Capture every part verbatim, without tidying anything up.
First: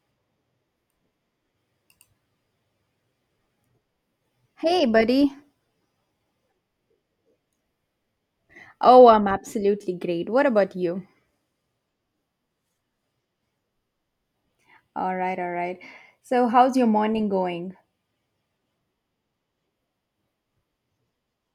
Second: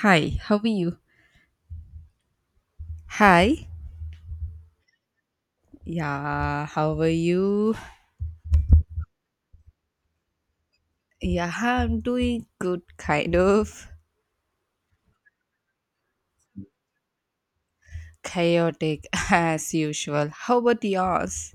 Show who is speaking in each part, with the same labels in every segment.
Speaker 1: Hi, how are you? Hi.
Speaker 2: Hey, buddy.
Speaker 1: Yeah, how are you?
Speaker 2: Oh, I'm absolutely great. What about you?
Speaker 1: Yeah, I'm doing good, kind of.
Speaker 2: All right, all right. So, how's your morning going?
Speaker 1: Chaotic as usual. How about yours?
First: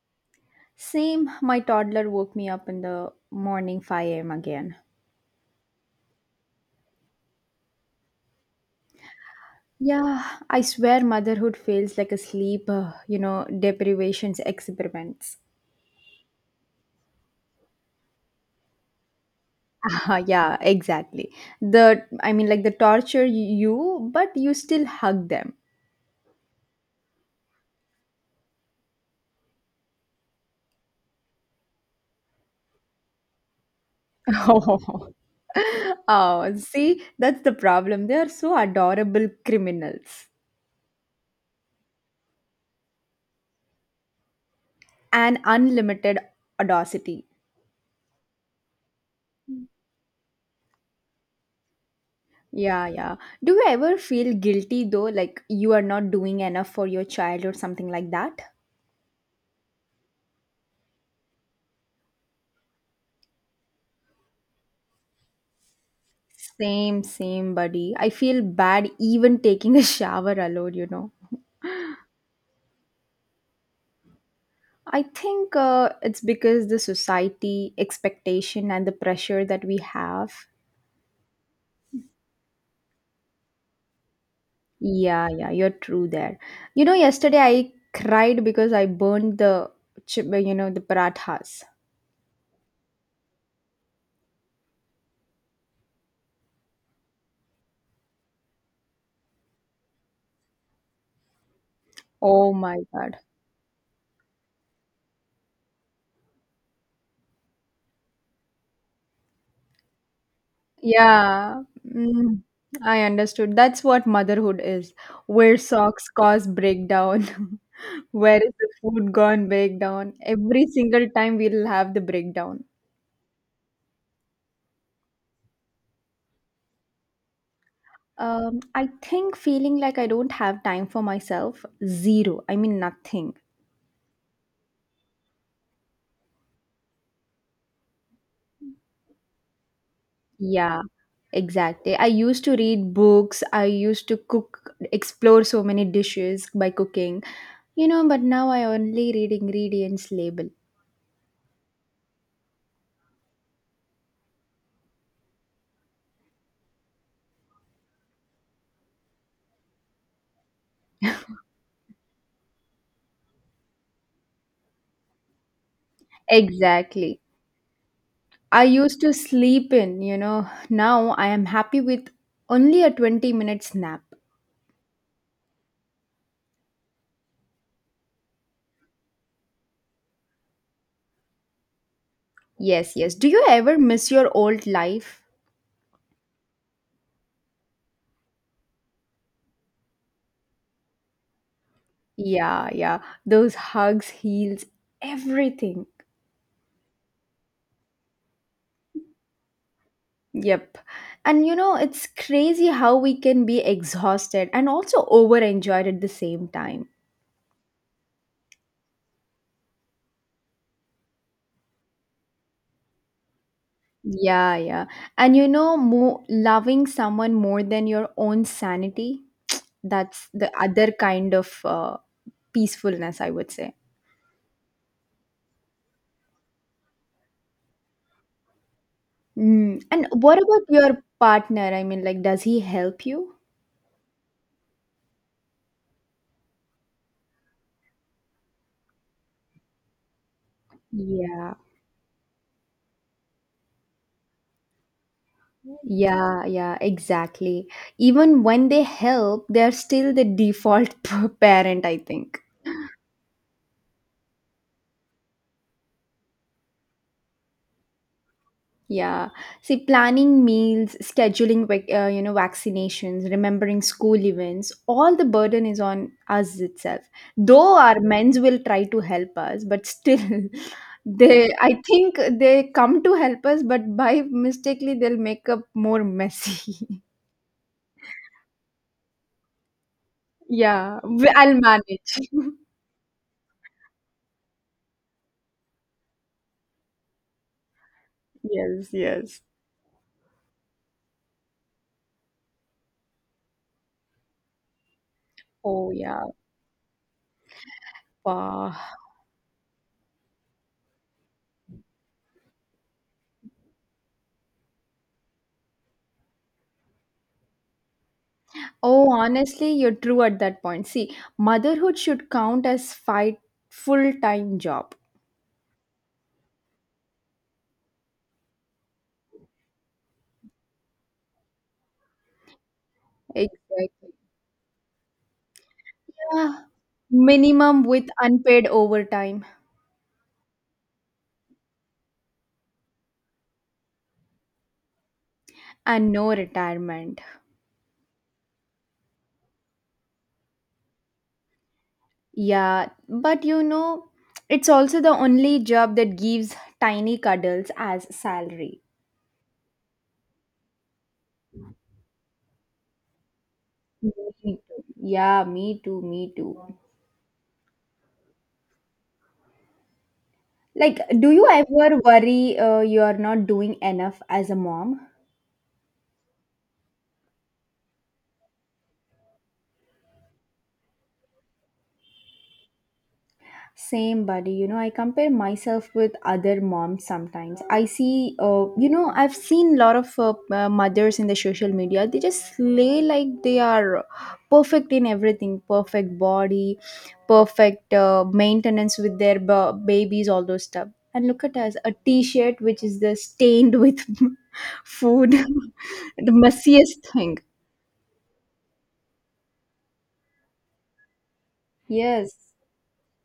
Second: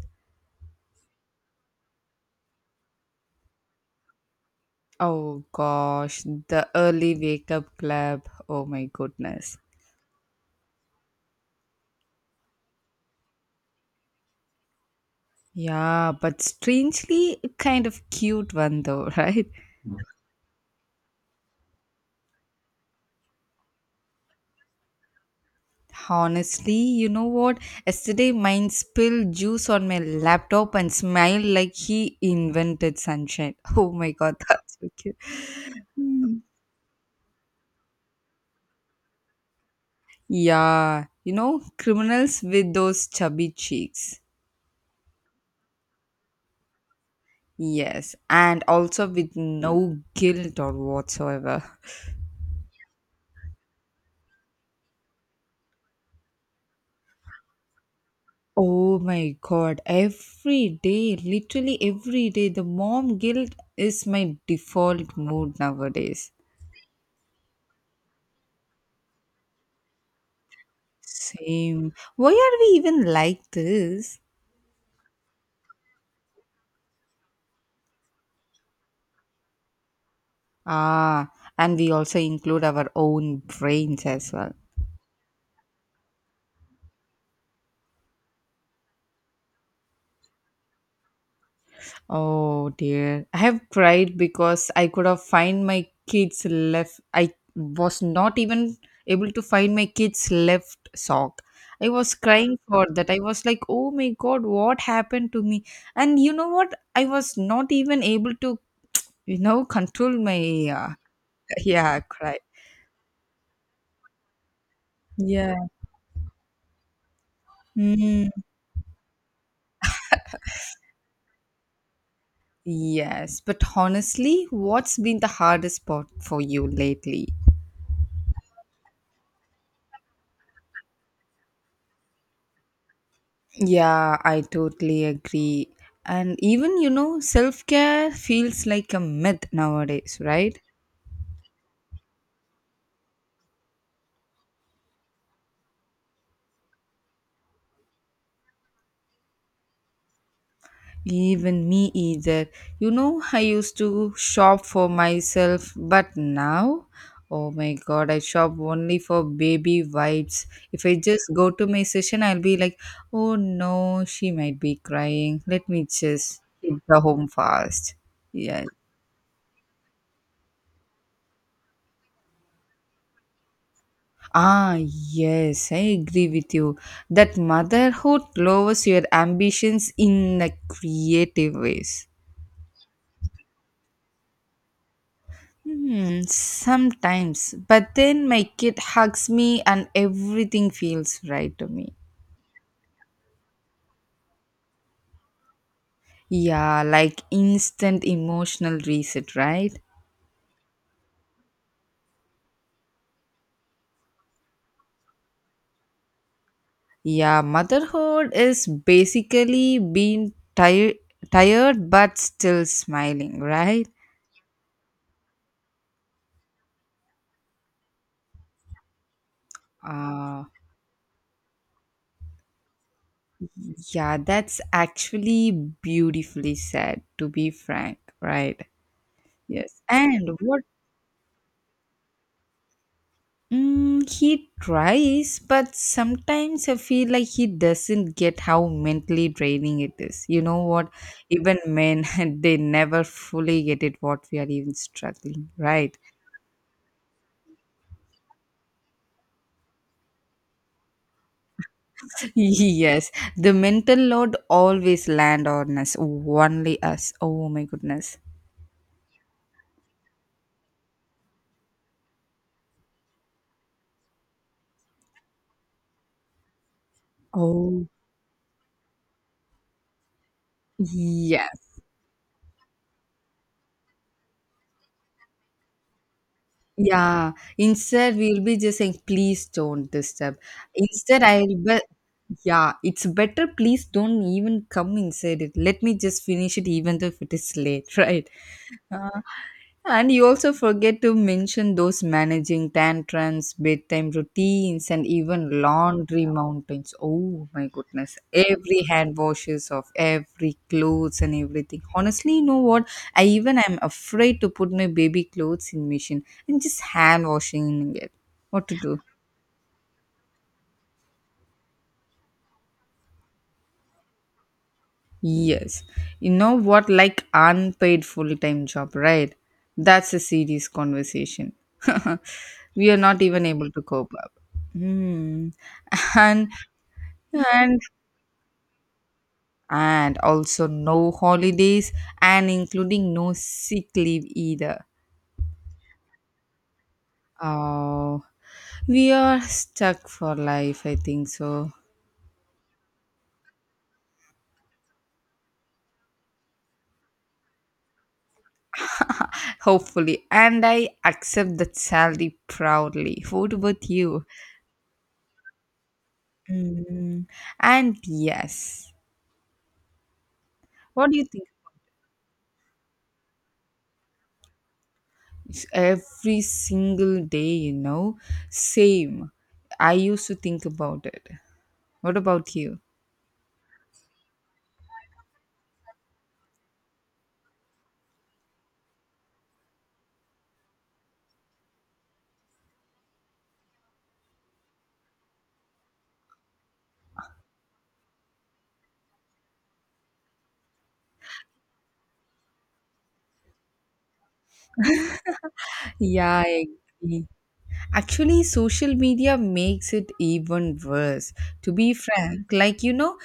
Speaker 2: Same, my toddler woke me up in the morning five a m again.
Speaker 1: Oh gosh, the early wake up club. Oh my goodness.
Speaker 2: Yeah, I swear motherhood feels like a sleep, uh, you know, deprivations experiments.
Speaker 1: Yeah, but strangely kind of cute one though, right?
Speaker 2: Yeah, exactly. The I mean like the torture you, but you still hug them.
Speaker 1: Honestly, you know what? Yesterday mine spilled juice on my laptop and smiled like he invented sunshine. Oh my god, that's so
Speaker 2: Oh.
Speaker 1: cute. Mm.
Speaker 2: Oh, see, that's the problem. They are so adorable criminals
Speaker 1: Yeah, you know, criminals with those chubby cheeks.
Speaker 2: and unlimited audacity.
Speaker 1: Yes, and also with no guilt or whatsoever.
Speaker 2: Yeah, yeah. Do you ever feel guilty though, like you are not doing enough for your child or something like that?
Speaker 1: Oh my god, every day, literally every day, the mom guilt is my default mood nowadays.
Speaker 2: Same, same, buddy. I feel bad even taking a shower alone, you know.
Speaker 1: Same. Why are we even like this?
Speaker 2: I think uh, it's because the society expectation and the pressure that we have.
Speaker 1: Ah, and we also include our own brains as well.
Speaker 2: Yeah, yeah, you're true there. You know, yesterday I cried because I burned the, chip- you know, the parathas.
Speaker 1: Oh dear. I have cried because I could have find my kids left. I was not even able to find my kids left sock. I was
Speaker 2: Oh
Speaker 1: crying
Speaker 2: my
Speaker 1: for that.
Speaker 2: God.
Speaker 1: I was like, "Oh my god, what happened to me?" And you know what? I was not even able to, you know, control my uh,
Speaker 2: Yeah,
Speaker 1: yeah, cry.
Speaker 2: mm, I understood. That's what motherhood is.
Speaker 1: Yeah.
Speaker 2: Where socks cause breakdown.
Speaker 1: Mm.
Speaker 2: Where is the food gone breakdown? Every single time we'll have the breakdown.
Speaker 1: Yes, but honestly, what's been the hardest part for you lately?
Speaker 2: Um, I think feeling like I don't have time for myself, zero. I mean, nothing.
Speaker 1: Yeah, I totally agree. And even, you know, self care feels like a myth nowadays, right?
Speaker 2: Yeah, exactly. I used to read books, I used to cook, explore so many dishes by cooking, you know, but now I only read ingredients label.
Speaker 1: Even me either. You know, I used to shop for myself, but now, oh my god, I shop only for baby wipes. If I just go to my session, I'll be like, oh no, she might be crying. Let me just hit the
Speaker 2: Exactly.
Speaker 1: home fast.
Speaker 2: I
Speaker 1: Yeah.
Speaker 2: used to sleep in, you know. Now I am happy with only a twenty minutes nap.
Speaker 1: Ah, yes, I agree with you. That motherhood lowers your ambitions in a creative ways.
Speaker 2: Yes, yes. Do you ever miss your old life?
Speaker 1: Hmm, sometimes, but then my kid hugs me and everything feels right to me.
Speaker 2: Yeah, yeah. Those hugs, heals, everything.
Speaker 1: Yeah, like instant emotional reset, right?
Speaker 2: Yep. And you know, it's crazy how we can be exhausted and also over enjoyed at the same time.
Speaker 1: Yeah, motherhood is basically being tired, tired but still smiling, right?
Speaker 2: Yeah, yeah. And you know, mo- loving someone more than your own sanity, that's
Speaker 1: Ah.
Speaker 2: the other kind of uh, peacefulness, I would say.
Speaker 1: Yeah, that's actually beautifully said, to be frank, right? Yes.
Speaker 2: Mm. And
Speaker 1: And
Speaker 2: what
Speaker 1: what
Speaker 2: about your partner? I mean, like, does he help you?
Speaker 1: mm, he tries, but sometimes I feel like he doesn't get how mentally draining it is. You know what?
Speaker 2: Yeah,
Speaker 1: Even men, they never fully get it what we are even struggling, right?
Speaker 2: yeah, yeah, exactly. Even when they help, they're still the default parent, I think.
Speaker 1: Yes, the mental load always land on us, only us. Oh my goodness.
Speaker 2: Yeah. See, planning meals, scheduling, vac- uh, you know, vaccinations, remembering school events, all the burden is on us itself. Though
Speaker 1: Oh,
Speaker 2: our men's will try to help us, but still, they,
Speaker 1: yes.
Speaker 2: I think they come to help us, but by mistakenly, they'll make up more messy.
Speaker 1: Yeah, instead we'll be just saying, please don't disturb.
Speaker 2: Yeah.
Speaker 1: Instead,
Speaker 2: we-
Speaker 1: I'll
Speaker 2: I'll
Speaker 1: be,
Speaker 2: manage.
Speaker 1: yeah, it's better, please don't even come inside it. Let me just finish it, even though if it is late, right?
Speaker 2: Yes, yes.
Speaker 1: And you also forget to mention those managing tantrums, bedtime routines, and even
Speaker 2: Oh, yeah.
Speaker 1: laundry mountains. Oh my goodness. Every
Speaker 2: Wow.
Speaker 1: hand washes of every clothes and everything. Honestly, you know what? I even am afraid to put my baby clothes in machine and just hand washing it. What to do?
Speaker 2: Oh, honestly, you're true at that point. See, motherhood should count as fight full-time job.
Speaker 1: Yes. You know what? Like unpaid full time job, right? That's a serious conversation. We are not even able to
Speaker 2: Exactly.
Speaker 1: cope up. Hmm. And
Speaker 2: Yeah.
Speaker 1: and
Speaker 2: Minimum with unpaid overtime
Speaker 1: and also no holidays and including no sick leave either.
Speaker 2: and no retirement.
Speaker 1: Oh, we are stuck for life, I think so.
Speaker 2: Yeah, but you know, it's also the only job that gives tiny cuddles as salary.
Speaker 1: Hopefully. And I accept that salary proudly. What about
Speaker 2: Me
Speaker 1: you?
Speaker 2: too. Yeah, me too, me too.
Speaker 1: Mm, and yes,
Speaker 2: Like,
Speaker 1: what do you
Speaker 2: do
Speaker 1: think?
Speaker 2: you ever worry uh, you are not doing enough as a mom?
Speaker 1: It's every single day, you know, same. I used to think about it. What about you?
Speaker 2: Same, buddy. You know, I compare myself with other moms sometimes. I see, uh, you know, I've seen a lot of uh, uh, mothers in the social media. They just lay like they are perfect in everything perfect body, perfect uh, maintenance with their b- babies, all those stuff. And look at us a t shirt which is the stained with food, the
Speaker 1: Yeah, I
Speaker 2: messiest
Speaker 1: agree.
Speaker 2: thing.
Speaker 1: Actually, social media makes it even worse. To be frank,
Speaker 2: Yes.
Speaker 1: like you know,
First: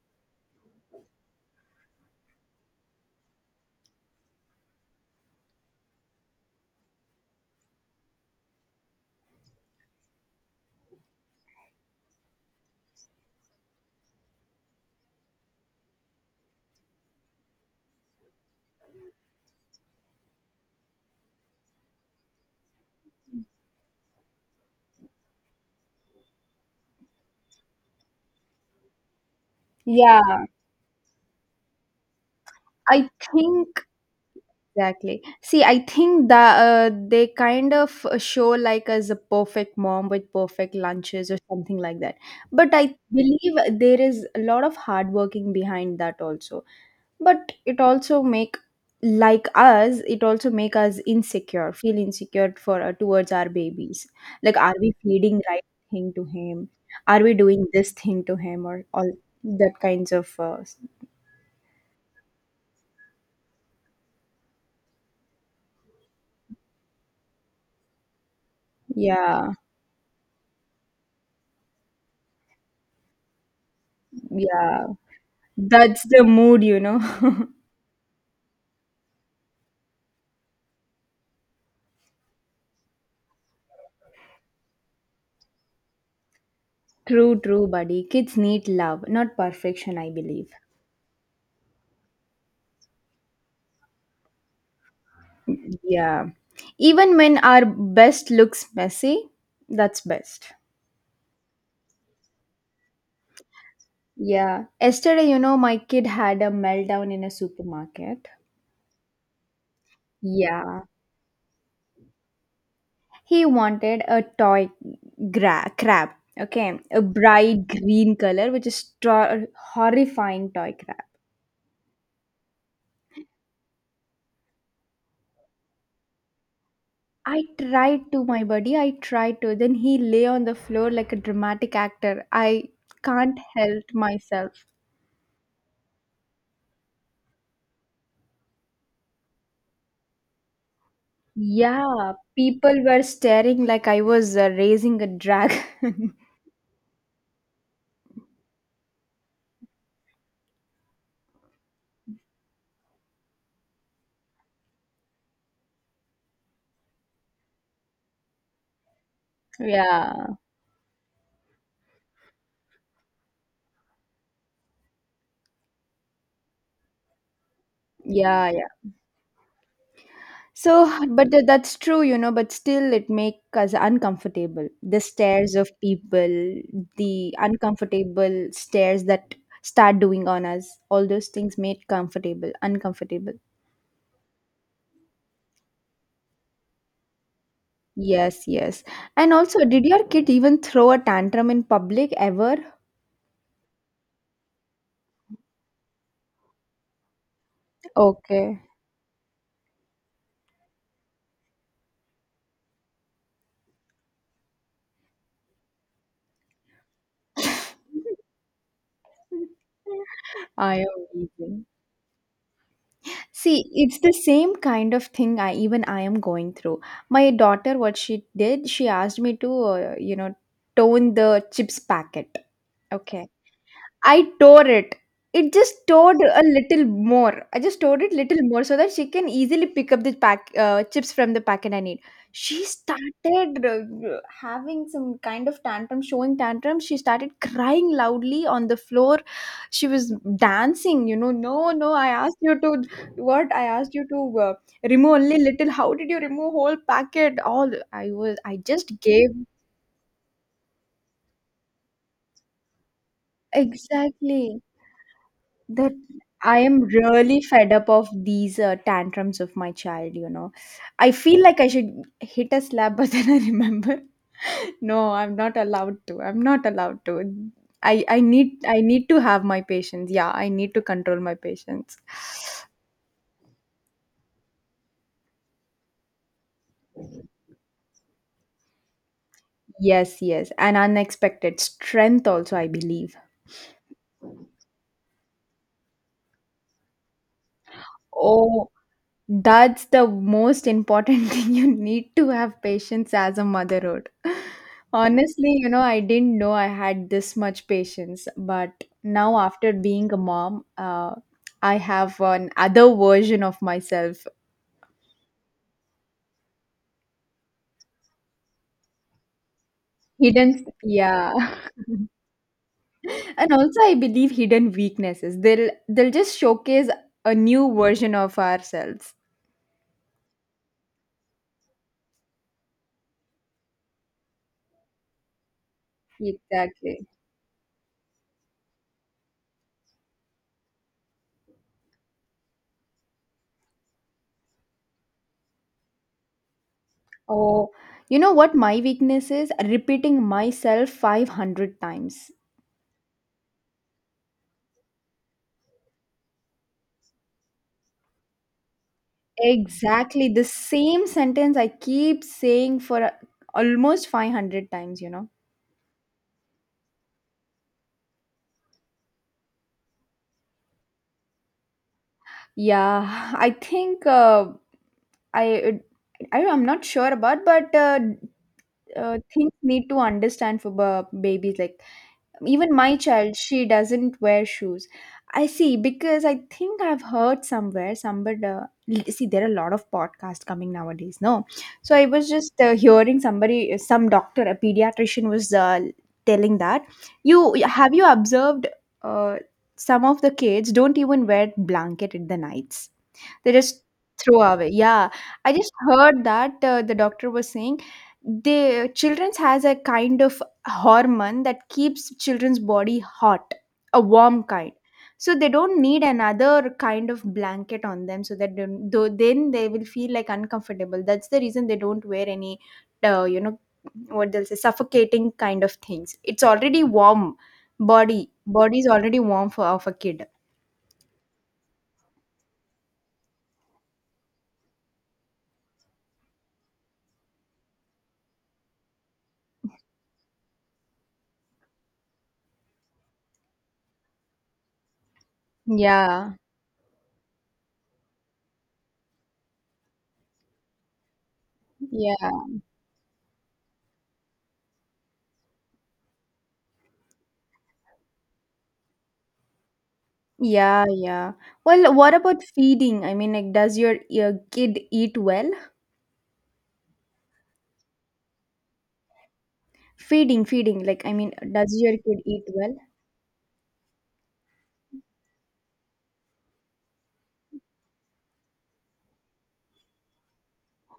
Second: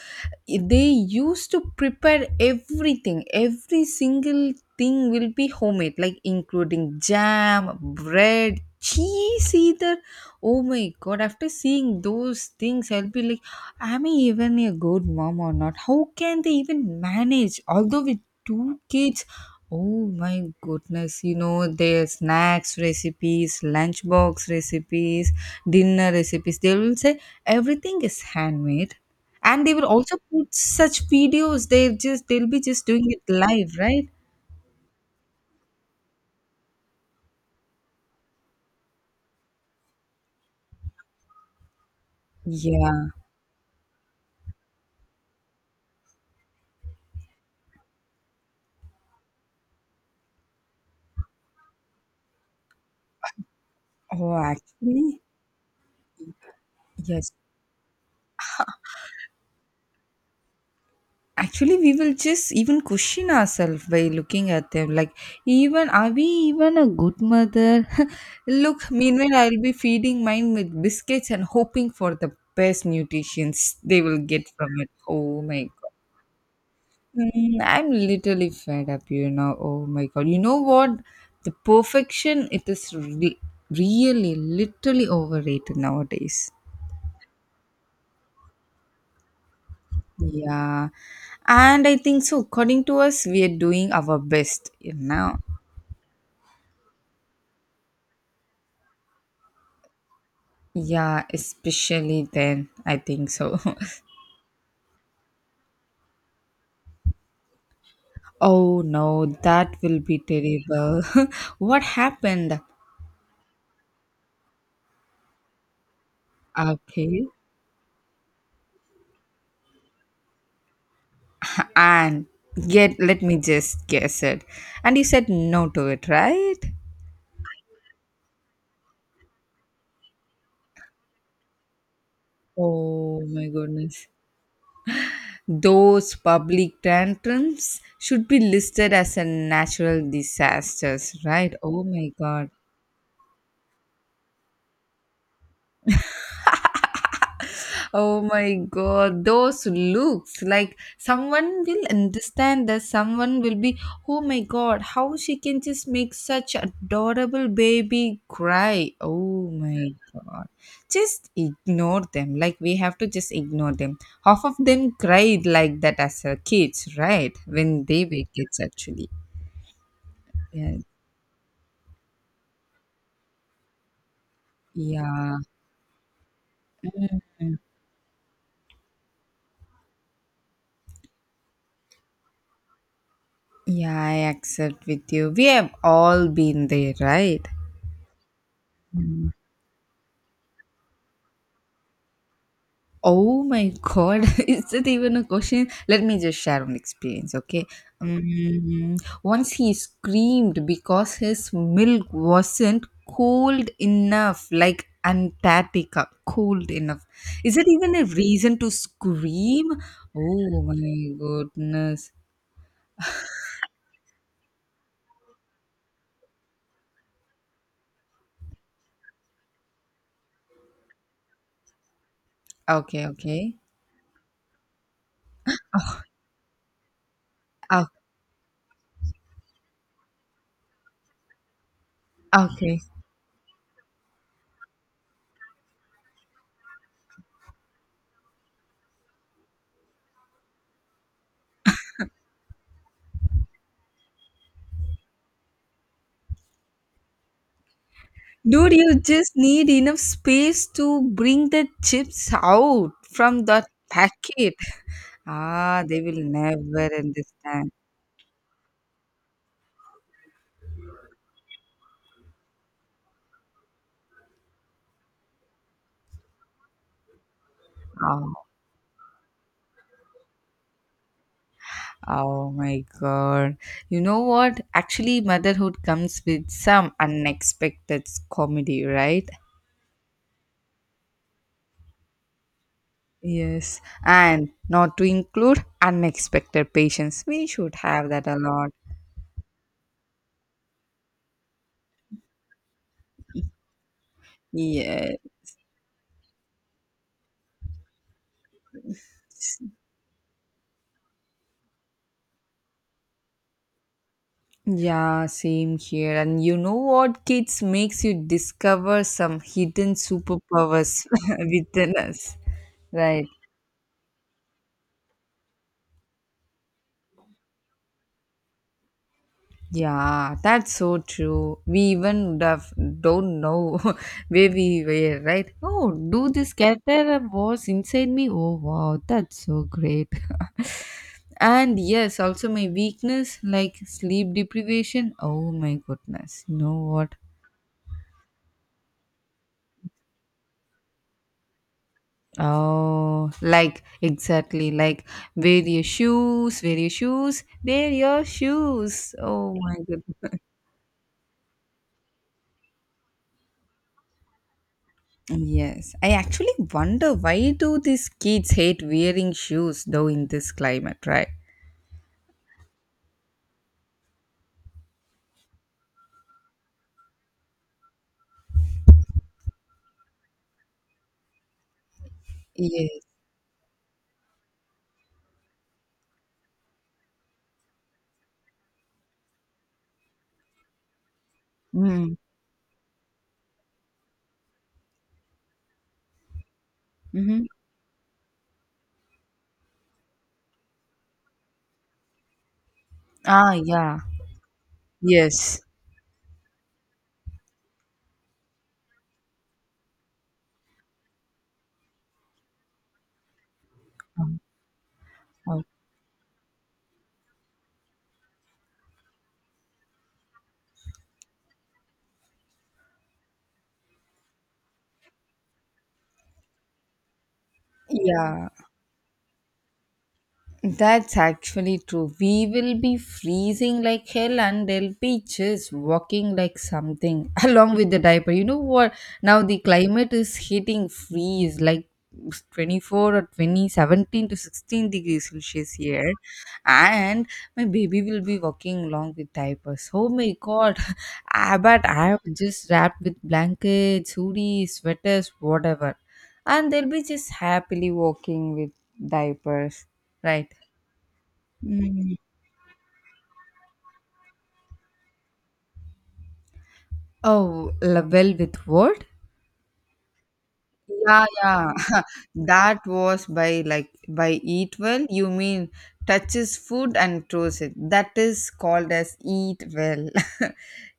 Speaker 1: they used to prepare everything, every single thing will be homemade, like including jam, bread, cheese, either. Oh my god, after seeing those things, I'll be like, am I even a good mom or not? How can they even manage? Although with two kids, oh my goodness, you know, their snacks recipes, lunchbox recipes, dinner recipes. They will say everything is handmade. And they will also
Speaker 2: Yeah.
Speaker 1: put such videos. They just they'll be just doing
Speaker 2: I
Speaker 1: it live,
Speaker 2: think
Speaker 1: right?
Speaker 2: Exactly. See, I think that uh, they kind of uh, show like as a perfect mom with perfect lunches or something like that. But I
Speaker 1: Yeah.
Speaker 2: believe there is a lot of hard working behind that also. But it also make like us, it also make us insecure, feel insecure for uh, towards our babies.
Speaker 1: Oh
Speaker 2: Like, are we
Speaker 1: actually.
Speaker 2: feeding right thing to him? Are
Speaker 1: Yes.
Speaker 2: we doing this thing to him or all that kinds of uh,
Speaker 1: Actually, we will just even question ourselves by looking at them. Like, even are we even a good mother? Look, meanwhile,
Speaker 2: Yeah,
Speaker 1: I'll be feeding mine with biscuits and hoping for the best nutritions they will get from
Speaker 2: yeah.
Speaker 1: it. Oh my god.
Speaker 2: That's the mood, you know.
Speaker 1: Mm, I'm literally fed up, you know. Oh my god. You know what? The perfection, it is re- really, literally overrated nowadays.
Speaker 2: True, true, buddy. Kids need love, not perfection, I believe.
Speaker 1: Yeah. And I think so. According to us, we are doing our best now.
Speaker 2: Yeah. Even when our best looks messy, that's best.
Speaker 1: Yeah, especially then, I think so.
Speaker 2: Yeah. Yesterday, you know, my kid had a meltdown in a supermarket.
Speaker 1: Oh no, that will be
Speaker 2: Yeah.
Speaker 1: terrible. What happened?
Speaker 2: He wanted a toy gra- crab. Okay. A
Speaker 1: Okay.
Speaker 2: bright green color, which is tro- horrifying toy crab.
Speaker 1: And yet, let me just guess it. And you said no to it, right?
Speaker 2: I tried to, my buddy. I tried to. Then he lay on the floor like a dramatic actor. I
Speaker 1: Oh
Speaker 2: can't
Speaker 1: my
Speaker 2: help
Speaker 1: goodness.
Speaker 2: myself.
Speaker 1: Those public tantrums should be listed as a natural disasters, right? Oh
Speaker 2: Yeah,
Speaker 1: my god.
Speaker 2: people were staring like I was uh, raising a dragon.
Speaker 1: Oh my god, those looks like someone will understand that someone will be, oh my god, how she can just make such adorable baby cry. Oh my
Speaker 2: Yeah,
Speaker 1: god, just ignore them. Like, we have to just ignore them. Half of them cried like that as a kids, right? When they were
Speaker 2: yeah,
Speaker 1: kids,
Speaker 2: yeah.
Speaker 1: actually. Yeah,
Speaker 2: So, but th- that's true, you know, but still it makes us uncomfortable. The
Speaker 1: yeah,
Speaker 2: stares of people, the uncomfortable stares that start doing on us, all those things made comfortable, uncomfortable.
Speaker 1: yeah, I accept with you. We have all been there, right?
Speaker 2: Yes, yes. And
Speaker 1: Mm.
Speaker 2: also, did your kid even throw a tantrum in public ever?
Speaker 1: Oh my god, is that even a question? Let me just share an experience, okay?
Speaker 2: Okay.
Speaker 1: Um, once he screamed because his milk wasn't cold enough, like Antarctica, cold enough. Is that even a reason to scream? Oh
Speaker 2: I am
Speaker 1: my
Speaker 2: vegan.
Speaker 1: goodness.
Speaker 2: See, it's the same kind of thing I even I am going through. My daughter, what she did, she asked me to, uh, you know, tone the chips packet.
Speaker 1: Okay,
Speaker 2: Okay.
Speaker 1: okay.
Speaker 2: I tore it. It just tore a little more. I just
Speaker 1: Oh,
Speaker 2: tore it little more so that she can easily pick up the pack uh, chips from the packet I need. She
Speaker 1: okay.
Speaker 2: started uh, having some kind of tantrum, showing tantrum. She started crying loudly on the floor. She was dancing, you know. No, no, I asked you to what? I asked you to uh, remove only little. How did you remove whole packet? All I was, I
Speaker 1: Dude, you
Speaker 2: just gave
Speaker 1: just need enough space to bring the chips out from that packet.
Speaker 2: exactly
Speaker 1: Ah,
Speaker 2: that.
Speaker 1: they will
Speaker 2: I am
Speaker 1: never
Speaker 2: really fed
Speaker 1: understand.
Speaker 2: up of these uh, tantrums of my child, you know. I feel like I should hit a slap, but then I remember, no, I'm not allowed to. I'm not allowed to. I, I
Speaker 1: Oh,
Speaker 2: need I need to have my patience. Yeah, I need to control my patience.
Speaker 1: oh my God. You know what? Actually, motherhood comes with some unexpected comedy, right?
Speaker 2: Yes, yes. And unexpected strength also, I believe.
Speaker 1: Yes. And not to include unexpected patients. We should have that a
Speaker 2: Oh,
Speaker 1: lot.
Speaker 2: that's the most important thing. You need to have patience as a motherhood.
Speaker 1: Yes.
Speaker 2: Honestly, you know, I didn't know I had this much patience, but now after being a mom, uh, I have an other version of myself.
Speaker 1: Yeah, same here. And you know what, kids makes you discover some hidden
Speaker 2: Hidden,
Speaker 1: superpowers
Speaker 2: yeah,
Speaker 1: within us. Right.
Speaker 2: and also I believe hidden weaknesses. They'll they'll just showcase a new version of ourselves.
Speaker 1: Yeah, that's so true. We even would have don't know where we were, right? Oh, do this
Speaker 2: Exactly.
Speaker 1: character was inside me. Oh wow, that's so great. And yes, also my weakness like sleep deprivation. Oh my goodness, you know what?
Speaker 2: Oh, you know what my weakness is? Repeating myself five hundred times.
Speaker 1: Oh, like exactly like wear your shoes, wear your shoes, wear your shoes. Oh my
Speaker 2: Exactly.
Speaker 1: goodness.
Speaker 2: The same sentence I keep saying for uh, almost five hundred times, you know.
Speaker 1: Yes, I actually wonder why do these kids hate wearing shoes though in this climate, right?
Speaker 2: Yeah, I think uh, I, I I'm not sure about, but uh, uh, things need to understand for b- babies. Like even my
Speaker 1: Yes.
Speaker 2: child she doesn't wear shoes, I see. Because I think I've heard somewhere somebody uh, l- see, there are a lot of podcasts coming nowadays, no. So I
Speaker 1: Mm.
Speaker 2: was just uh, hearing somebody, some doctor, a pediatrician, was uh, telling that,
Speaker 1: Mm-hmm.
Speaker 2: you have you observed uh, some of the kids don't even wear blanket at the nights, they
Speaker 1: Ah,
Speaker 2: just
Speaker 1: yeah.
Speaker 2: throw away, yeah. I
Speaker 1: Yes.
Speaker 2: just heard that uh, the doctor was saying the children's has a kind of hormone that keeps children's body hot, a
Speaker 1: Um,
Speaker 2: warm kind. So they
Speaker 1: um,
Speaker 2: don't need another kind of blanket on them, so that don't- though then they will feel like uncomfortable, that's the reason they don't wear any, uh, you know what they'll say, suffocating kind of things, it's already warm, body
Speaker 1: Yeah.
Speaker 2: body is already warm for of a kid.
Speaker 1: That's actually true. We will be freezing like hell, and they will be just walking like something along with the diaper. You know what? Now the climate is hitting freeze like twenty-four or twenty-seventeen to sixteen degrees Celsius here,
Speaker 2: Yeah,
Speaker 1: and my baby will be walking along with diapers. Oh my god! Ah, but I
Speaker 2: yeah,
Speaker 1: am just wrapped with blankets, hoodies, sweaters, whatever, and they'll be just happily walking with diapers, right?
Speaker 2: yeah, yeah. Well, what
Speaker 1: Mm.
Speaker 2: about feeding? I mean like, does your, your kid eat well?
Speaker 1: Oh, Label with Word?
Speaker 2: Feeding feeding like I
Speaker 1: Yeah,
Speaker 2: mean,
Speaker 1: yeah.
Speaker 2: does your kid eat well?
Speaker 1: That was by like by Eat Well. You mean touches food and throws it. That is called as Eat Well,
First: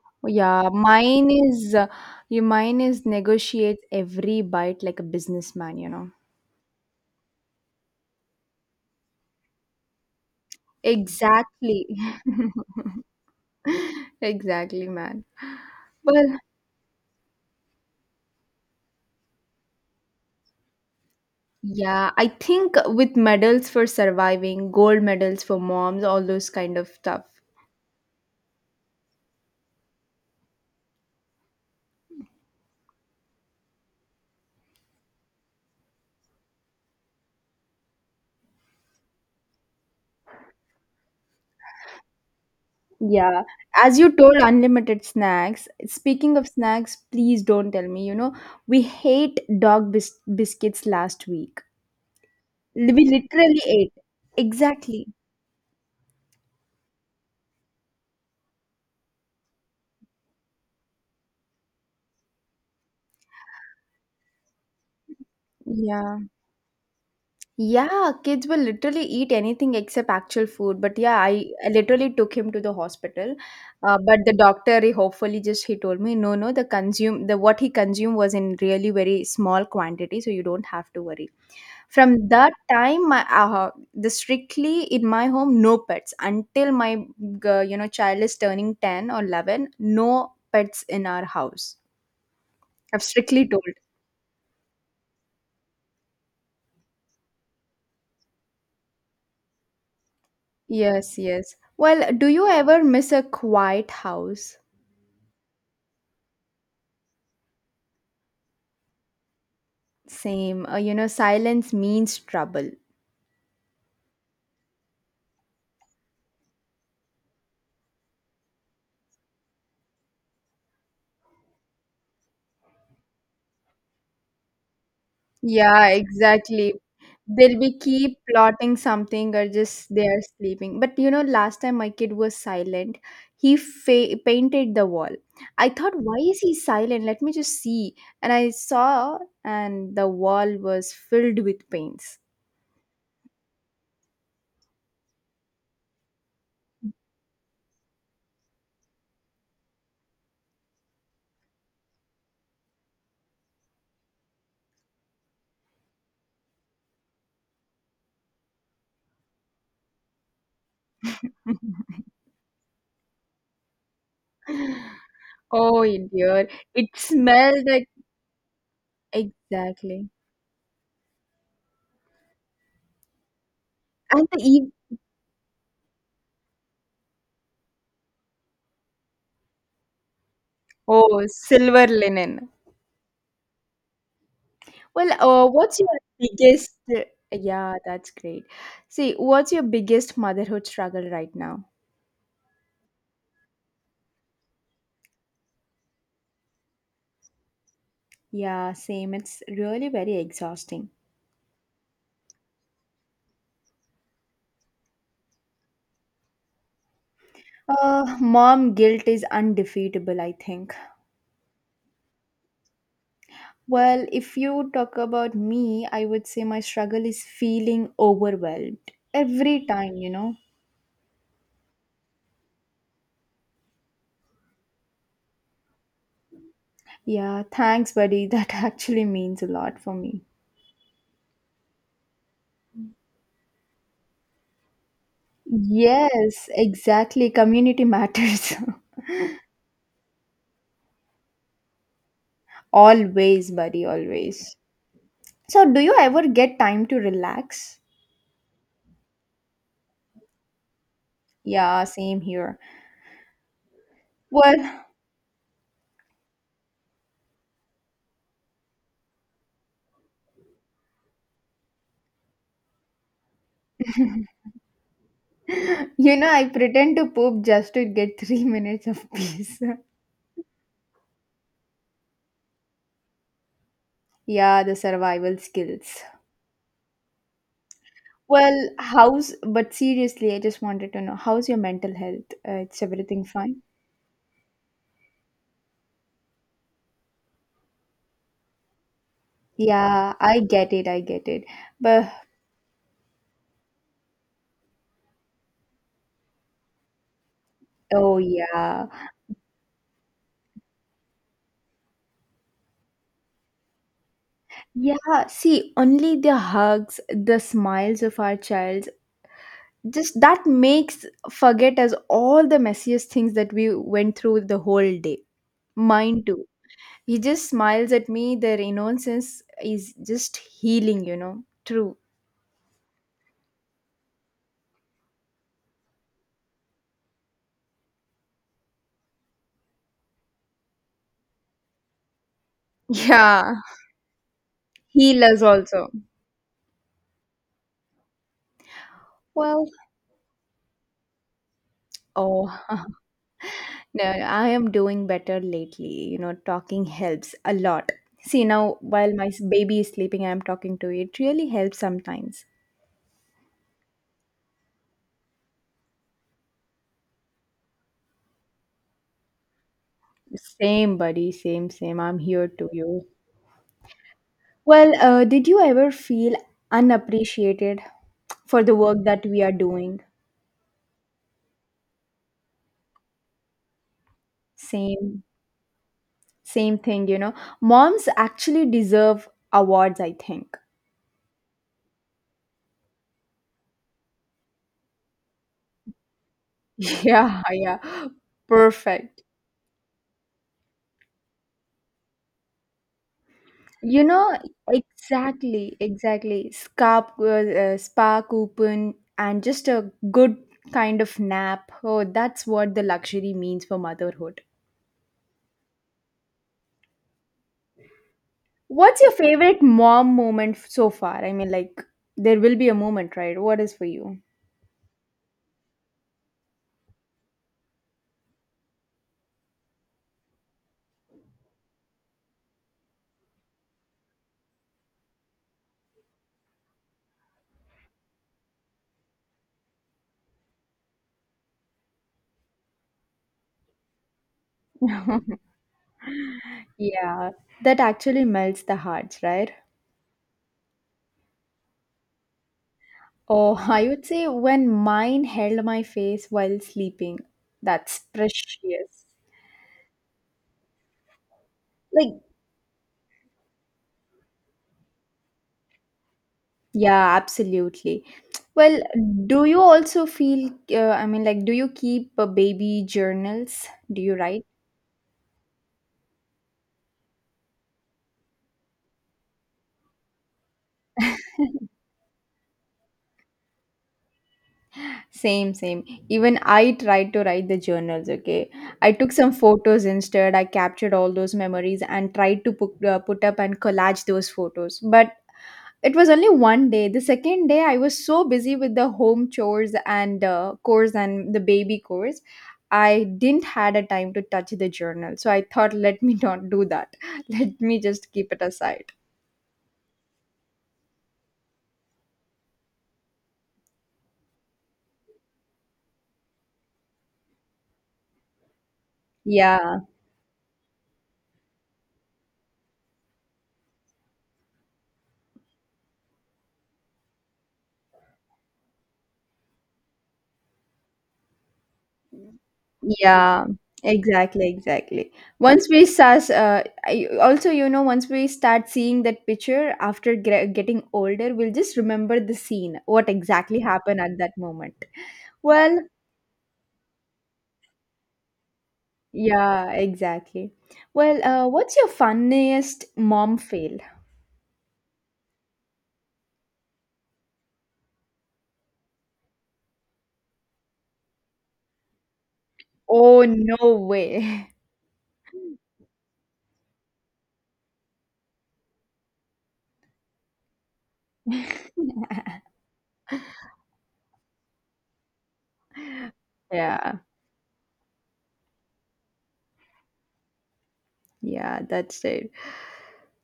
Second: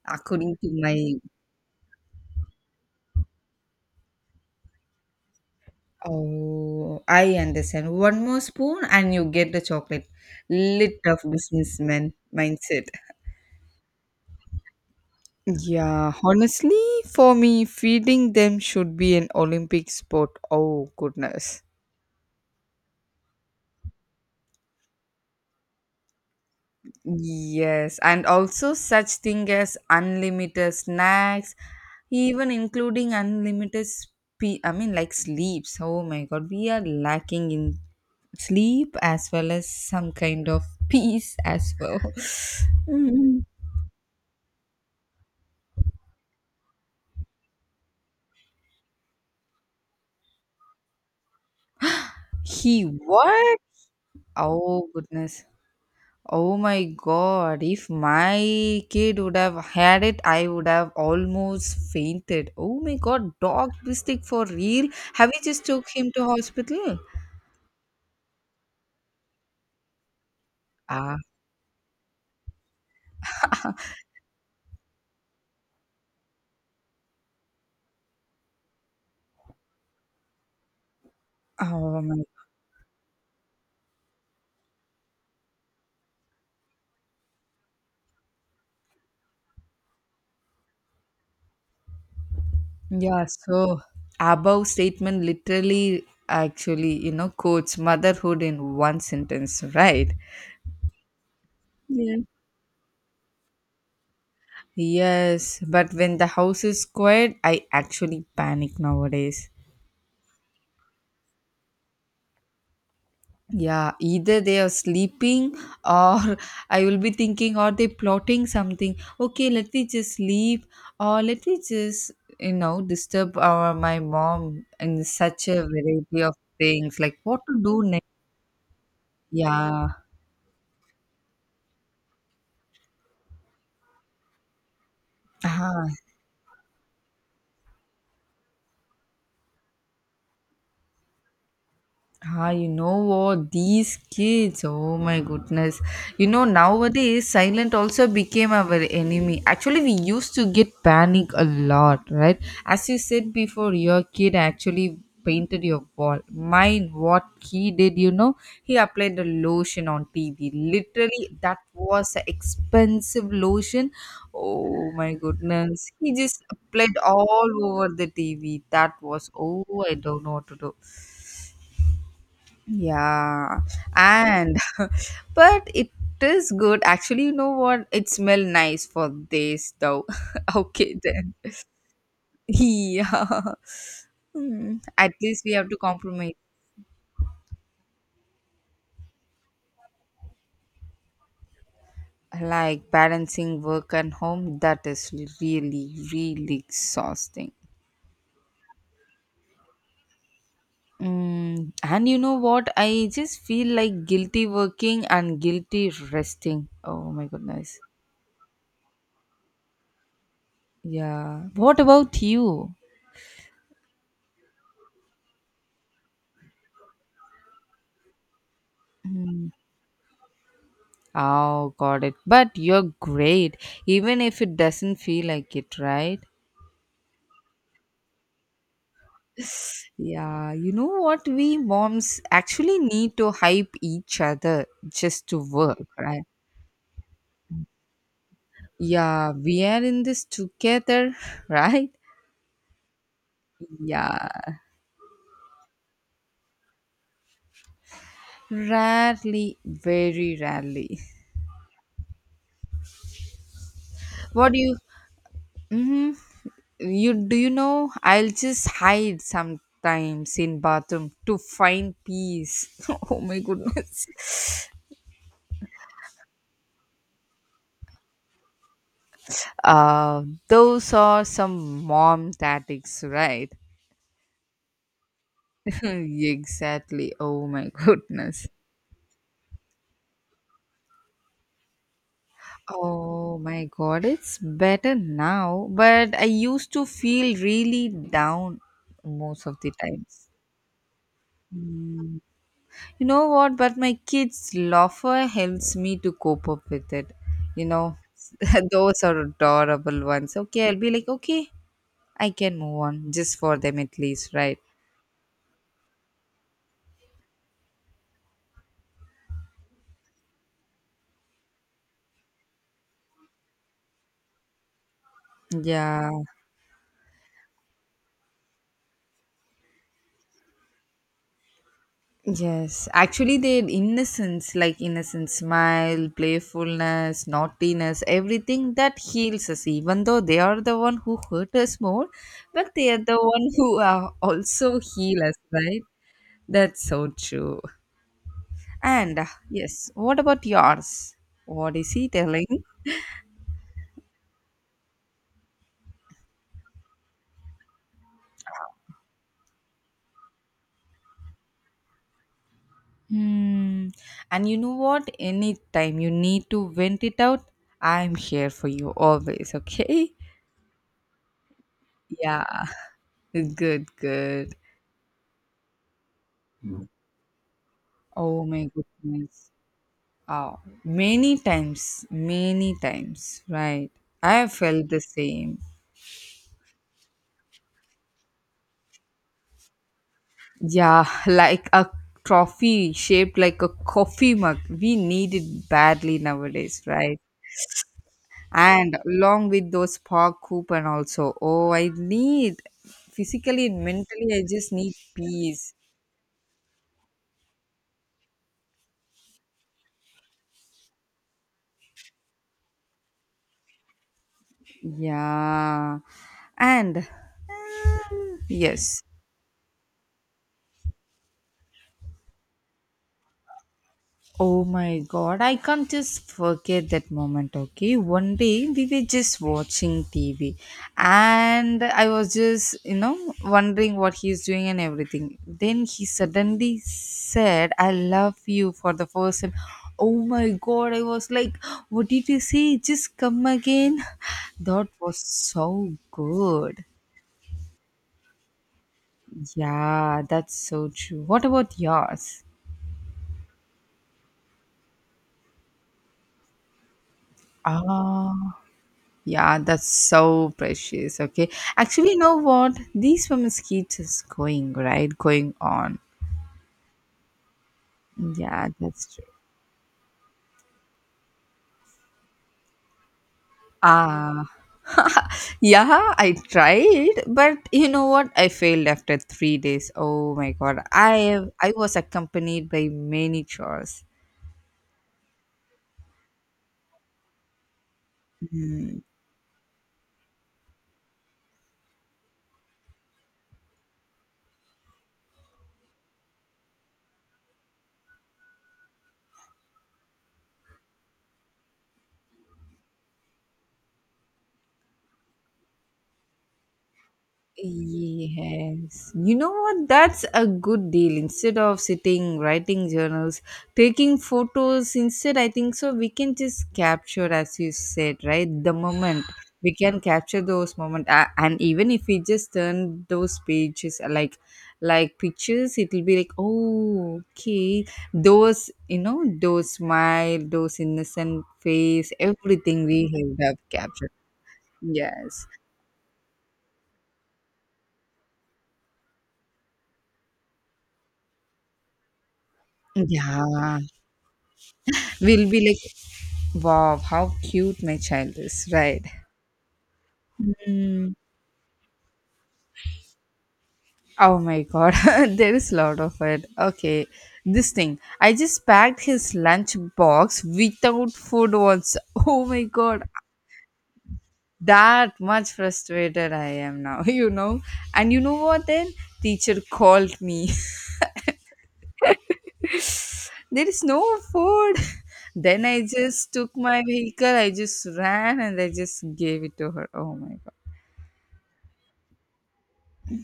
Speaker 1: according
Speaker 2: Yeah,
Speaker 1: to my.
Speaker 2: mine is uh, your mine is negotiate every bite like a businessman, you know.
Speaker 1: Oh, I understand. One more spoon and you get the chocolate. Lit of
Speaker 2: Exactly.
Speaker 1: businessman mindset.
Speaker 2: Exactly, man.
Speaker 1: Yeah,
Speaker 2: Well,
Speaker 1: honestly, for me, feeding them should be an Olympic sport. Oh, goodness.
Speaker 2: yeah, I think with medals for surviving, gold medals for moms, all those kind of stuff.
Speaker 1: Yes, and also such thing as unlimited snacks, even including unlimited spe- I mean like sleeps. Oh my god, we are lacking in sleep as well as some kind of peace as well.
Speaker 2: Yeah.
Speaker 1: Mm.
Speaker 2: As you told unlimited snacks, speaking of snacks, please don't tell me, you know, we hate dog bis biscuits last week.
Speaker 1: He
Speaker 2: We
Speaker 1: what?
Speaker 2: literally ate.
Speaker 1: Oh
Speaker 2: Exactly.
Speaker 1: goodness. Oh my god, if my kid would have had it, I would have almost fainted. Oh my god, dog bistic for real? Have you just took him
Speaker 2: Yeah.
Speaker 1: to hospital?
Speaker 2: Yeah, kids will literally eat anything except actual food. But
Speaker 1: Ah,
Speaker 2: yeah, I, I literally took him to the hospital. Uh, but the doctor, he hopefully just he told me, no, no, the consume the what he consumed was in really very small quantity, so you don't have to worry.
Speaker 1: oh my.
Speaker 2: From that time, my uh, the strictly in my home, no pets until my g- you know child is turning ten or eleven. No pets in our house. I've
Speaker 1: Yeah,
Speaker 2: strictly told.
Speaker 1: so above statement literally actually, you know, quotes motherhood in one sentence, right?
Speaker 2: Yes, yes. Well,
Speaker 1: Yeah.
Speaker 2: do you ever miss a quiet house?
Speaker 1: Yes, but when the house is quiet, I actually panic nowadays.
Speaker 2: Same. Uh, you know, silence means trouble.
Speaker 1: Yeah, either they are sleeping or I will be thinking, are they plotting something? Okay, let me just sleep or let me just, you know, disturb our, my mom in such a
Speaker 2: Yeah,
Speaker 1: variety of
Speaker 2: exactly.
Speaker 1: things. Like what
Speaker 2: They'll
Speaker 1: to
Speaker 2: be
Speaker 1: do next?
Speaker 2: keep plotting something or
Speaker 1: Yeah.
Speaker 2: just they are sleeping. But you know, last time my kid was silent, he fa- painted the wall. I
Speaker 1: Ah.
Speaker 2: thought, why is he silent? Let me just see. And I saw, and the wall was filled with paints.
Speaker 1: Ah, you know what? These kids, oh my goodness. You know, nowadays, silent also became our enemy. Actually, we used to get panic a lot, right? As you said before, your kid actually painted your wall. Mine, what he did, you know, he applied the lotion on T V. Literally, that was an expensive lotion. Oh my
Speaker 2: Oh
Speaker 1: goodness. He just
Speaker 2: dear, it
Speaker 1: applied all
Speaker 2: smelled like
Speaker 1: over the T V. That was, oh, I
Speaker 2: exactly.
Speaker 1: don't know what to do. Yeah,
Speaker 2: And the
Speaker 1: and
Speaker 2: eve
Speaker 1: but it is good. Actually, you know what? It smell nice for this though. Okay
Speaker 2: Oh,
Speaker 1: then.
Speaker 2: silver linen.
Speaker 1: Yeah. Hmm.
Speaker 2: Well,
Speaker 1: At least
Speaker 2: uh,
Speaker 1: we have to
Speaker 2: what's your
Speaker 1: compromise.
Speaker 2: biggest yeah, that's great. See, what's your biggest motherhood struggle right now?
Speaker 1: Like balancing work and home, that is really, really exhausting.
Speaker 2: Yeah, same. It's really very exhausting.
Speaker 1: Mm, and you know what? I just feel like guilty working and guilty resting. Oh my goodness.
Speaker 2: Uh, mom guilt is undefeatable, I think.
Speaker 1: Yeah. What about you?
Speaker 2: Well, if you talk about me, I would say my struggle is feeling overwhelmed
Speaker 1: Hmm.
Speaker 2: every time, you know.
Speaker 1: Oh, got it. But you're great, even if it doesn't feel like it, right?
Speaker 2: Yeah, thanks, buddy. That actually means a lot for me.
Speaker 1: Yeah, you know what? We moms actually need to hype each other just to work, right?
Speaker 2: Yes, exactly. Community matters.
Speaker 1: Yeah, we are in this together, right?
Speaker 2: Always, buddy,
Speaker 1: Yeah,
Speaker 2: always. So, do you ever get time to relax?
Speaker 1: rarely, very rarely.
Speaker 2: Yeah, same here.
Speaker 1: What
Speaker 2: Well,
Speaker 1: do you? hmm You do you know? I'll just hide sometimes in bathroom to find peace. Oh my goodness.
Speaker 2: you know, I pretend to poop just to get three minutes of peace.
Speaker 1: Uh, those are some mom tactics, right?
Speaker 2: Yeah, the survival skills.
Speaker 1: Exactly. Oh my goodness.
Speaker 2: Well, how's, but seriously, I just wanted to know how's your mental health? Uh, it's everything
Speaker 1: Oh
Speaker 2: fine?
Speaker 1: my god, it's better now, but I used to feel really down most of the
Speaker 2: Yeah,
Speaker 1: times.
Speaker 2: I get it. I get it. But
Speaker 1: Mm. You know what? But my kids' loafer helps me to cope up with it. You know,
Speaker 2: oh, yeah.
Speaker 1: those are adorable ones. Okay, I'll be like, okay, I can move on just for them at least, right?
Speaker 2: Yeah, see, only the hugs, the smiles of our child just that makes forget as all the messiest things that we went through the whole day
Speaker 1: Yeah.
Speaker 2: mine too he just smiles at me their innocence is just healing you know True.
Speaker 1: Yes, actually, their innocence, like innocent smile, playfulness, naughtiness, everything that heals us, even though they are the one who hurt us more, but they are the one
Speaker 2: Yeah,
Speaker 1: who are also heal
Speaker 2: heal
Speaker 1: us,
Speaker 2: us also.
Speaker 1: right? That's so true. And uh,
Speaker 2: Well,
Speaker 1: yes, what about yours? What is he telling?
Speaker 2: oh, no, I am doing better lately you know Talking helps a lot. See, now while my s- baby is sleeping, I'm talking to you. It really helps sometimes.
Speaker 1: Hmm. And you know what? Anytime you need to vent it out, I'm here for you always, okay?
Speaker 2: Same, buddy, same same, I'm here
Speaker 1: Yeah,
Speaker 2: to you.
Speaker 1: good, good.
Speaker 2: Well, uh, did you ever feel unappreciated
Speaker 1: Oh
Speaker 2: for
Speaker 1: my
Speaker 2: the work that we are
Speaker 1: goodness.
Speaker 2: doing?
Speaker 1: Oh, many times, many times, right? I have felt the
Speaker 2: Same,
Speaker 1: same.
Speaker 2: same thing, you know. Moms actually deserve awards, I think.
Speaker 1: Yeah, like a trophy shaped like a coffee mug. We need it badly nowadays, right?
Speaker 2: Yeah, yeah.
Speaker 1: And
Speaker 2: Perfect.
Speaker 1: along with those park coupon also. Oh, I need physically and
Speaker 2: You
Speaker 1: mentally,
Speaker 2: know,
Speaker 1: I just need peace.
Speaker 2: exactly, exactly. Scarp, uh, uh, spa coupon and just a good kind of nap. Oh, that's what the luxury means for motherhood.
Speaker 1: Yeah. And
Speaker 2: What's
Speaker 1: yes,
Speaker 2: your favorite mom moment so far? I mean, like, there will be a moment, right? What is for you?
Speaker 1: oh my god, I can't just forget that moment, okay? One day we were just watching T V and I was just, you know, wondering what he's doing and everything. Then he suddenly said, I love you for the first time. Oh my god, I was like, what did you say? Just come again. That was so good.
Speaker 2: Yeah, that actually melts the hearts, right?
Speaker 1: Yeah, that's so true. What about yours?
Speaker 2: Oh, I would say when mine held my face while sleeping. That's
Speaker 1: Ah.
Speaker 2: precious.
Speaker 1: Yeah, that's so precious. Okay. Actually,
Speaker 2: Like,
Speaker 1: you know what? These women's keeps us going, right? Going on.
Speaker 2: yeah, absolutely.
Speaker 1: Yeah,
Speaker 2: Well,
Speaker 1: that's true.
Speaker 2: do you also feel, uh, I mean, like, do you keep uh, baby journals? Do you write?
Speaker 1: Ah, yeah, I tried, but you know what? I failed after three days. Oh my god, I I was accompanied by many chores.
Speaker 2: Same, same. Even I tried to write the journals, okay? I took some photos instead. I captured all those memories and tried to put, uh, put up and collage those photos. But it was only one day. The second day, I was so busy with the home chores and uh, chores and the baby chores. I didn't had a time to touch the journal. So I thought, let me not do that. Let me just keep it aside.
Speaker 1: Yes. You know what? That's a good deal. Instead of sitting writing journals, taking photos, instead, I think so we can just capture, as you said, right? The moment we
Speaker 2: Yeah.
Speaker 1: can capture those moments, and even if we just turn those pages uh, like like pictures, it'll be like, oh, okay, those you know, those smile, those innocent face, everything we
Speaker 2: Yeah,
Speaker 1: have captured.
Speaker 2: exactly, exactly.
Speaker 1: Yes.
Speaker 2: Once we start, uh, I, also, you know, Once we start seeing that picture after gre- getting older, we'll just remember the scene, what exactly
Speaker 1: Yeah.
Speaker 2: happened at that moment.
Speaker 1: We'll be
Speaker 2: Well,
Speaker 1: like wow, how cute my child is, right?
Speaker 2: yeah, exactly.
Speaker 1: Mm.
Speaker 2: Well, uh, what's your funniest mom fail?
Speaker 1: Oh my god, there is a lot of it. Okay, this thing. I just packed his lunch box without food once. Oh my god,
Speaker 2: Oh, no way.
Speaker 1: that much frustrated I am now, you know. And you know what then? Teacher called me. there is no food. Then I just took my
Speaker 2: Yeah,
Speaker 1: vehicle, I just ran and I just gave it to her. Oh my god.
Speaker 2: yeah, that's it.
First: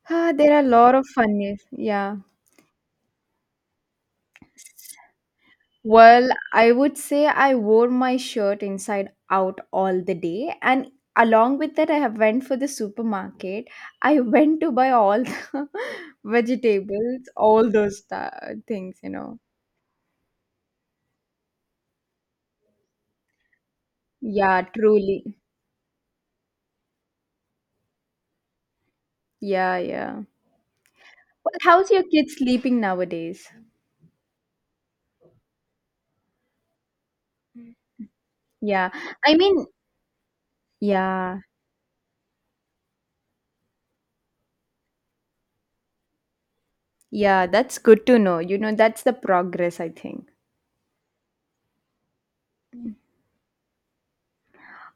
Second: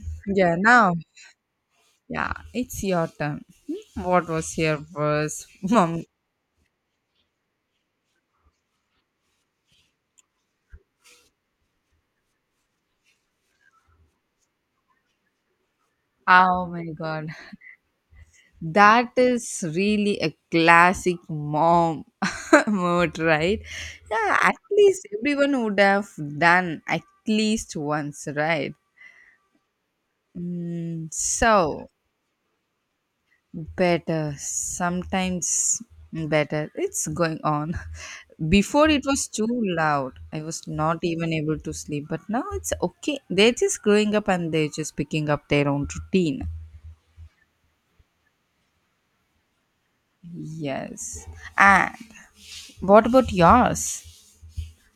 Speaker 2: Ah, there
Speaker 1: Yeah,
Speaker 2: are a
Speaker 1: now
Speaker 2: lot of funniest. Yeah.
Speaker 1: yeah, it's your turn. Hmm, what was your verse? Mom.
Speaker 2: Well, I would say I wore my shirt inside out all the day, and along with that, I went for the supermarket. I went to buy all the
Speaker 1: Oh my
Speaker 2: vegetables,
Speaker 1: god.
Speaker 2: all those th- things, you
Speaker 1: That
Speaker 2: know.
Speaker 1: is really a classic mom mode, right? Yeah, at
Speaker 2: Yeah,
Speaker 1: least
Speaker 2: truly.
Speaker 1: everyone would have done at least once, right?
Speaker 2: Yeah, yeah.
Speaker 1: Mm,
Speaker 2: Well,
Speaker 1: so,
Speaker 2: how's your kid sleeping nowadays?
Speaker 1: better sometimes, better, it's going on. Before
Speaker 2: Yeah,
Speaker 1: it was
Speaker 2: I
Speaker 1: too
Speaker 2: mean,
Speaker 1: loud, I was not even
Speaker 2: yeah,
Speaker 1: able to sleep, but now it's okay. They're just growing up and they're just picking up their own routine.
Speaker 2: yeah. That's good to know. You know, that's the progress, I think.
Speaker 1: Yes, and what about yours?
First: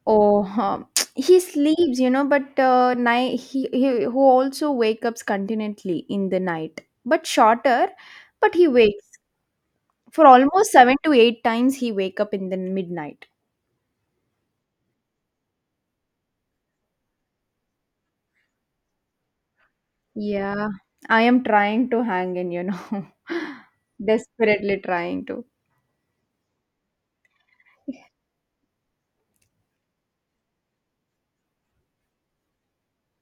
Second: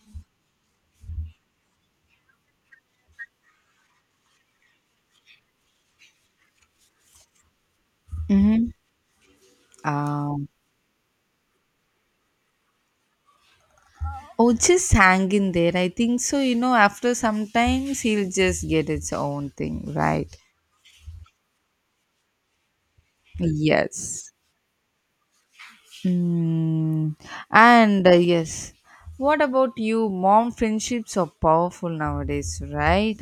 Speaker 2: Oh, huh. He sleeps, you know, but uh, night he, he who also wake up continually in the night, but shorter. But he
Speaker 1: Mm-hmm.
Speaker 2: wakes for
Speaker 1: Um,
Speaker 2: almost seven to eight times. He wake up in the midnight.
Speaker 1: oh, just hang in there. I think so. You know, after sometimes he'll just get its own thing, right?
Speaker 2: Yeah, I am trying to hang in, you know,
Speaker 1: Yes.
Speaker 2: desperately trying to.
Speaker 1: Mm, and uh, yes, what about you? Mom friendships are powerful nowadays, right?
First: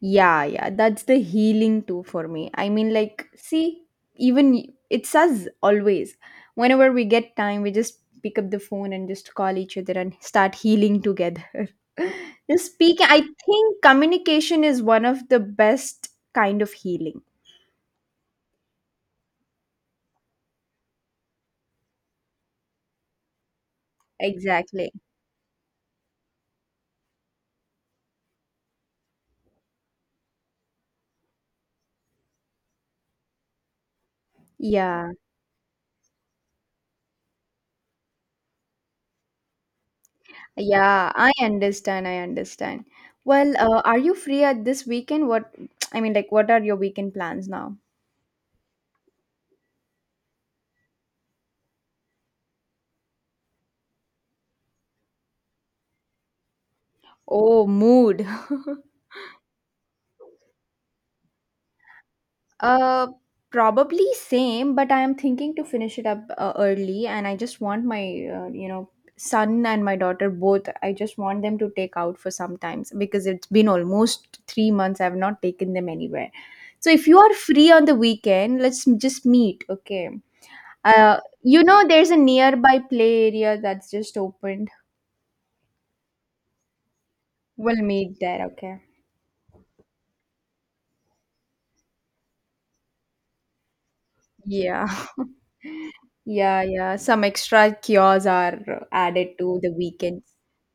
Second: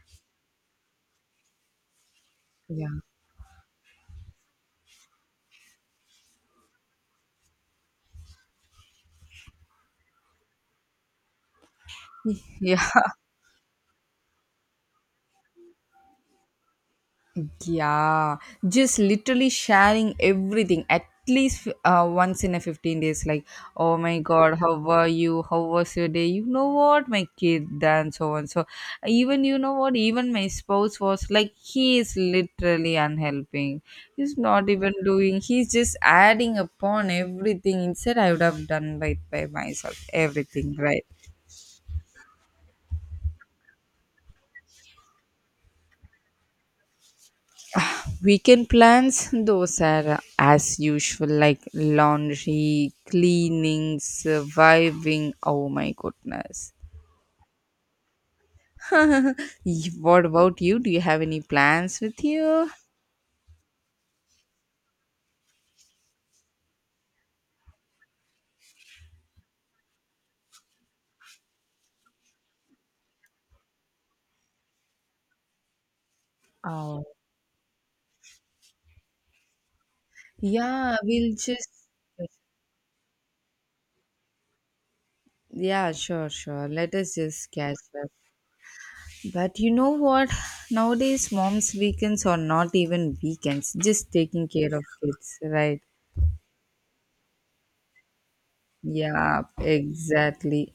Speaker 2: Yeah, yeah, that's the healing too for me. I
Speaker 1: Yeah.
Speaker 2: mean, like, see, even y- it's us always. Whenever we get time, we just pick up the phone and just call each other and start healing together. Just
Speaker 1: Yeah,
Speaker 2: speaking, I think communication is one of the best kind of healing.
Speaker 1: yeah, just literally sharing everything at least uh, once in a fifteen days. Like, oh my god, how
Speaker 2: Exactly.
Speaker 1: were you? How was your day? You know what, my kid, and so on. So, even you know what, even my spouse was like, he is literally unhelping. He's not even
Speaker 2: Yeah,
Speaker 1: doing, he's just adding upon everything. Instead, I would have done by, by myself, everything, right?
Speaker 2: yeah, I understand. I understand. Well, uh, are you free at this weekend? What I mean, like, what are your weekend plans now?
Speaker 1: Weekend plans, those are as usual, like laundry, cleaning, surviving. Oh my goodness.
Speaker 2: Oh, mood.
Speaker 1: Y- What about you? Do you have any plans with you?
Speaker 2: Uh, probably same, but I am thinking to finish it up uh, early, and I just want my uh, you know son and my daughter both. I just want them to take out for some times because it's been almost three months. I have not taken them anywhere. So
Speaker 1: Oh,
Speaker 2: if you are free on the weekend, let's m- just meet. Okay.
Speaker 1: yeah,
Speaker 2: Uh,
Speaker 1: we'll
Speaker 2: you
Speaker 1: just.
Speaker 2: know, there's a nearby play area that's just opened.
Speaker 1: Yeah, sure, sure. Let us just catch
Speaker 2: We'll
Speaker 1: up.
Speaker 2: meet there. Okay.
Speaker 1: But you know what? Nowadays, mom's weekends are not even weekends, just taking care of
Speaker 2: Yeah.
Speaker 1: kids, right?
Speaker 2: Yeah, yeah. Some extra cures are added
Speaker 1: Yeah,
Speaker 2: to the weekend.
Speaker 1: exactly.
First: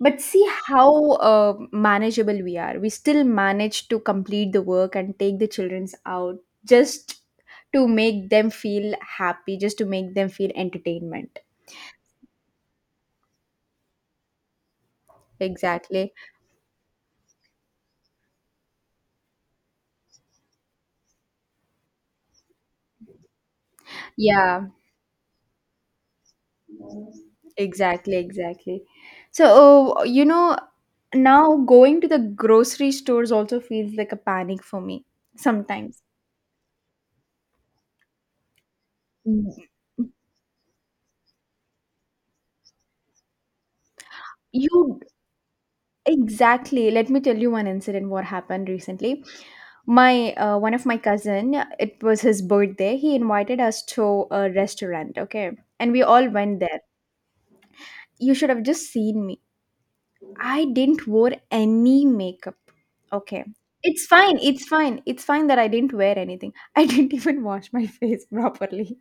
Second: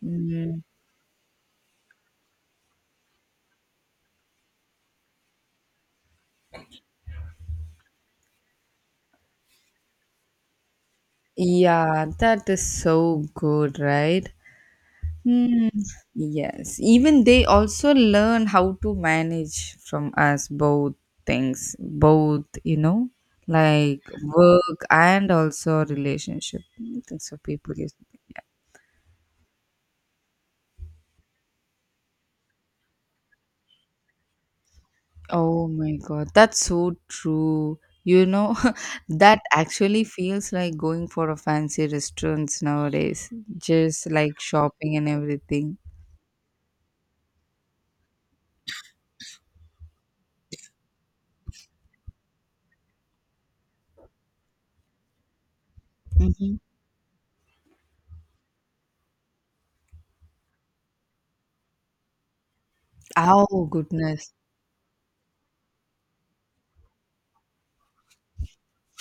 Speaker 2: But see how uh, manageable we are. We still manage to complete the work and take the children's out just to make them feel happy, just to make them feel entertainment.
Speaker 1: Yeah, that is so good, right? Hmm.
Speaker 2: Exactly.
Speaker 1: Yes, even they also learn how to manage from us both things, both, you know, like
Speaker 2: Yeah.
Speaker 1: work and also relationship. I think so. People use.
Speaker 2: Exactly, exactly. So, uh, you know, now going to the grocery stores also feels like a panic for me
Speaker 1: Oh my
Speaker 2: sometimes.
Speaker 1: God, that's so true. You know, that
Speaker 2: Mm.
Speaker 1: actually feels like going for a fancy restaurants nowadays, just like shopping
Speaker 2: You
Speaker 1: and everything.
Speaker 2: Exactly. Let me tell you one incident what happened recently. My uh, one of my cousin, it was his birthday. He invited us to a restaurant, okay? And we all went
Speaker 1: Mhm.
Speaker 2: there. You should have just seen me. I didn't wear any makeup. Okay.
Speaker 1: Oh
Speaker 2: It's
Speaker 1: goodness.
Speaker 2: fine. It's fine. It's fine that I didn't wear anything. I didn't even wash my face properly.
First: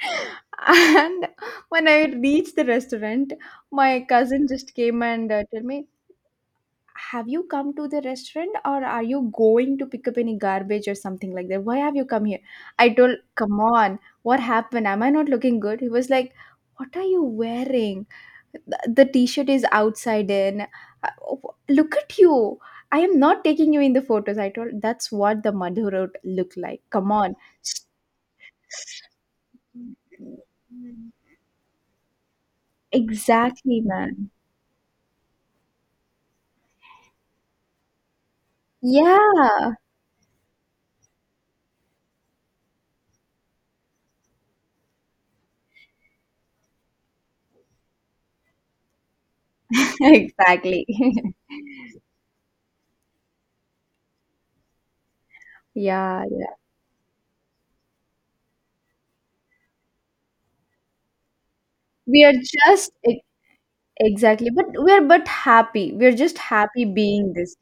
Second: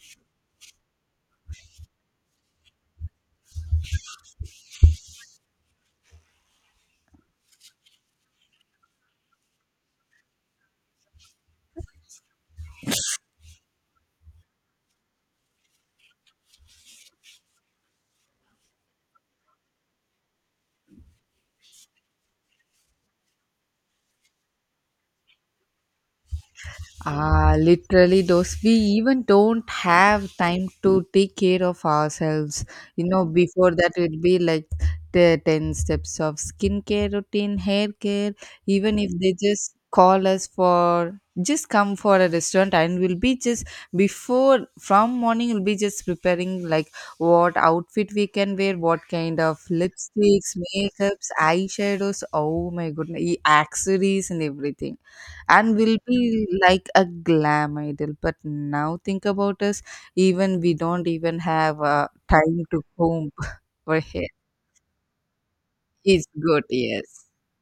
Speaker 2: And when I reached the restaurant, my cousin just came and uh, told me, have you come to the restaurant, or are you going to pick up any garbage or something like that? Why have you come here? I told, come on. What happened? Am I not looking good? He was like, what are you wearing? The, the t-shirt is outside in. Uh, w- look at you. I am not taking you in the photos. I told, that's what the Madhu road look like. Come on.
Speaker 1: Ah, literally, those we even don't have time to take care of ourselves. You know, before
Speaker 2: Exactly,
Speaker 1: that, it'd
Speaker 2: man.
Speaker 1: be like the ten steps of skincare routine, hair care. Even if they
Speaker 2: Yeah,
Speaker 1: just call us for just come for a restaurant, and we'll be just before from morning, we'll be just preparing like what outfit we can wear, what kind of lipsticks,
Speaker 2: exactly.
Speaker 1: makeups, eyeshadows. Oh my goodness, e- accessories, and everything and will be
Speaker 2: Yeah, yeah,
Speaker 1: like a glam idol but now think about us even we don't even have uh,
Speaker 2: we are
Speaker 1: time to
Speaker 2: just
Speaker 1: comb our hair.
Speaker 2: exactly. But we're but happy. We're
Speaker 1: It's
Speaker 2: just
Speaker 1: good,
Speaker 2: happy
Speaker 1: yes.
Speaker 2: being this.